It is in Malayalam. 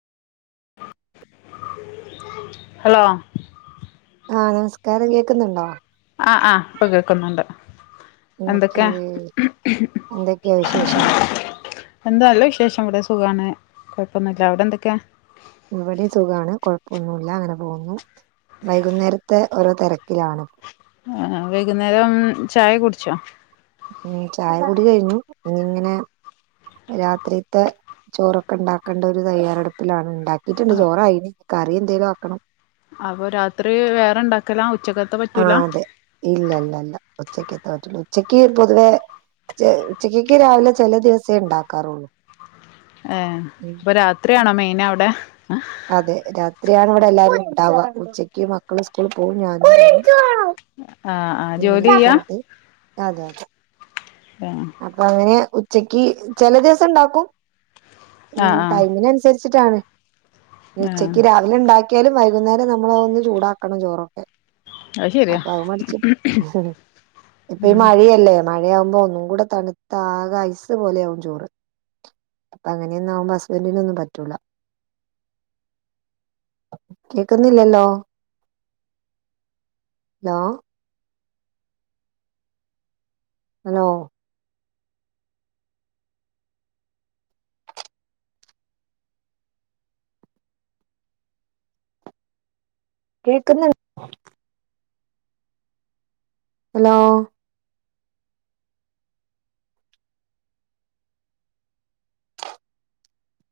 ഹലോ ആ നമസ്കാരം കേൾക്കുന്നുണ്ടോ ആഹ് ആഹ് ഇപ്പൊ കേൾക്കുന്നുണ്ട് ഓക്കേ എന്തൊക്കെ എന്തൊക്കെയാ വിശേഷം എന്താല്ല വിശേഷം ഇവിടെ സുഖമാണ് കുഴപ്പമൊന്നുമല്ല അവിടെ എന്തൊക്കെയാണ് ഇവിടെ സുഖമാണ് കുഴപ്പൊന്നുമല്ല അങ്ങനെ പോകുന്നു വൈകുന്നേരത്തെ ഓരോ തിരക്കിലാണ് ആ വൈകുന്നേരം ചായ കുടിച്ചോ ഉ ചായ കുടി കഴിഞ്ഞു ഇനി ഇങ്ങനെ രാത്രിത്തെ ചോറൊക്കെ ഉണ്ടാക്കേണ്ട ഒരു തയ്യാറെടുപ്പിലാണ് ഉണ്ടാക്കി കട്ടുണ്ട് ചോറായി കറി എന്തേലും ആക്കണം അപ്പൊ രാത്രി വേറെണ്ടാക്കല ഉച്ചക്ക ആ അതെ ഇല്ലല്ല ഇല്ല ഉച്ചക്ക് എത്താൻ പറ്റുള്ളൂ ഉച്ചക്ക് പൊതുവേ ചിക്കക്ക് രാവിലെ ചില ദിവസേ ഉണ്ടാക്കാറുള്ളൂ ഏ ഉം അപ്പൊ രാത്രിയാണോ മെയിൻ അവിടെ അതെ രാത്രിയാണ് ഇവിടെ എല്ലാരും ഉണ്ടാവുക ഉച്ചക്ക് മക്കള് സ്കൂളിൽ പോകും ഞാനും ആഹ് ആഹ് ജോലി ചെയ്യാ അതെ അതെ ആഹ് അപ്പൊ അങ്ങനെ ഉച്ചക്ക് ചില ദിവസം ഉണ്ടാക്കും ആഹ് ടൈമിനനുസരിച്ചിട്ടാണ് ആഹ് ഉച്ചക്ക് അല ഉണ്ടാക്കിയാലും വൈകുന്നേരം നമ്മള ഒന്ന് ചൂടാക്കണം ചോറൊക്കെ അത് ശരിയാ അപ്പൊ അത് മടിച്ച ഇപ്പൊ ഈ മഴയല്ലേ മഴയാവുമ്പോ ഒന്നും കൂടെ തണുത്ത ആക ഐസ് പോലെയ ആകും ചോറ് അപ്പൊ അങ്ങനൊന്നും ആവുമ്പോ ഹസ്ബന്ഡില ഒന്നും പറ്റൂ കേക്കുന്നില്ലല്ലോ ഹലോ ഹലോ കേൾക്കുന്ന ഹലോ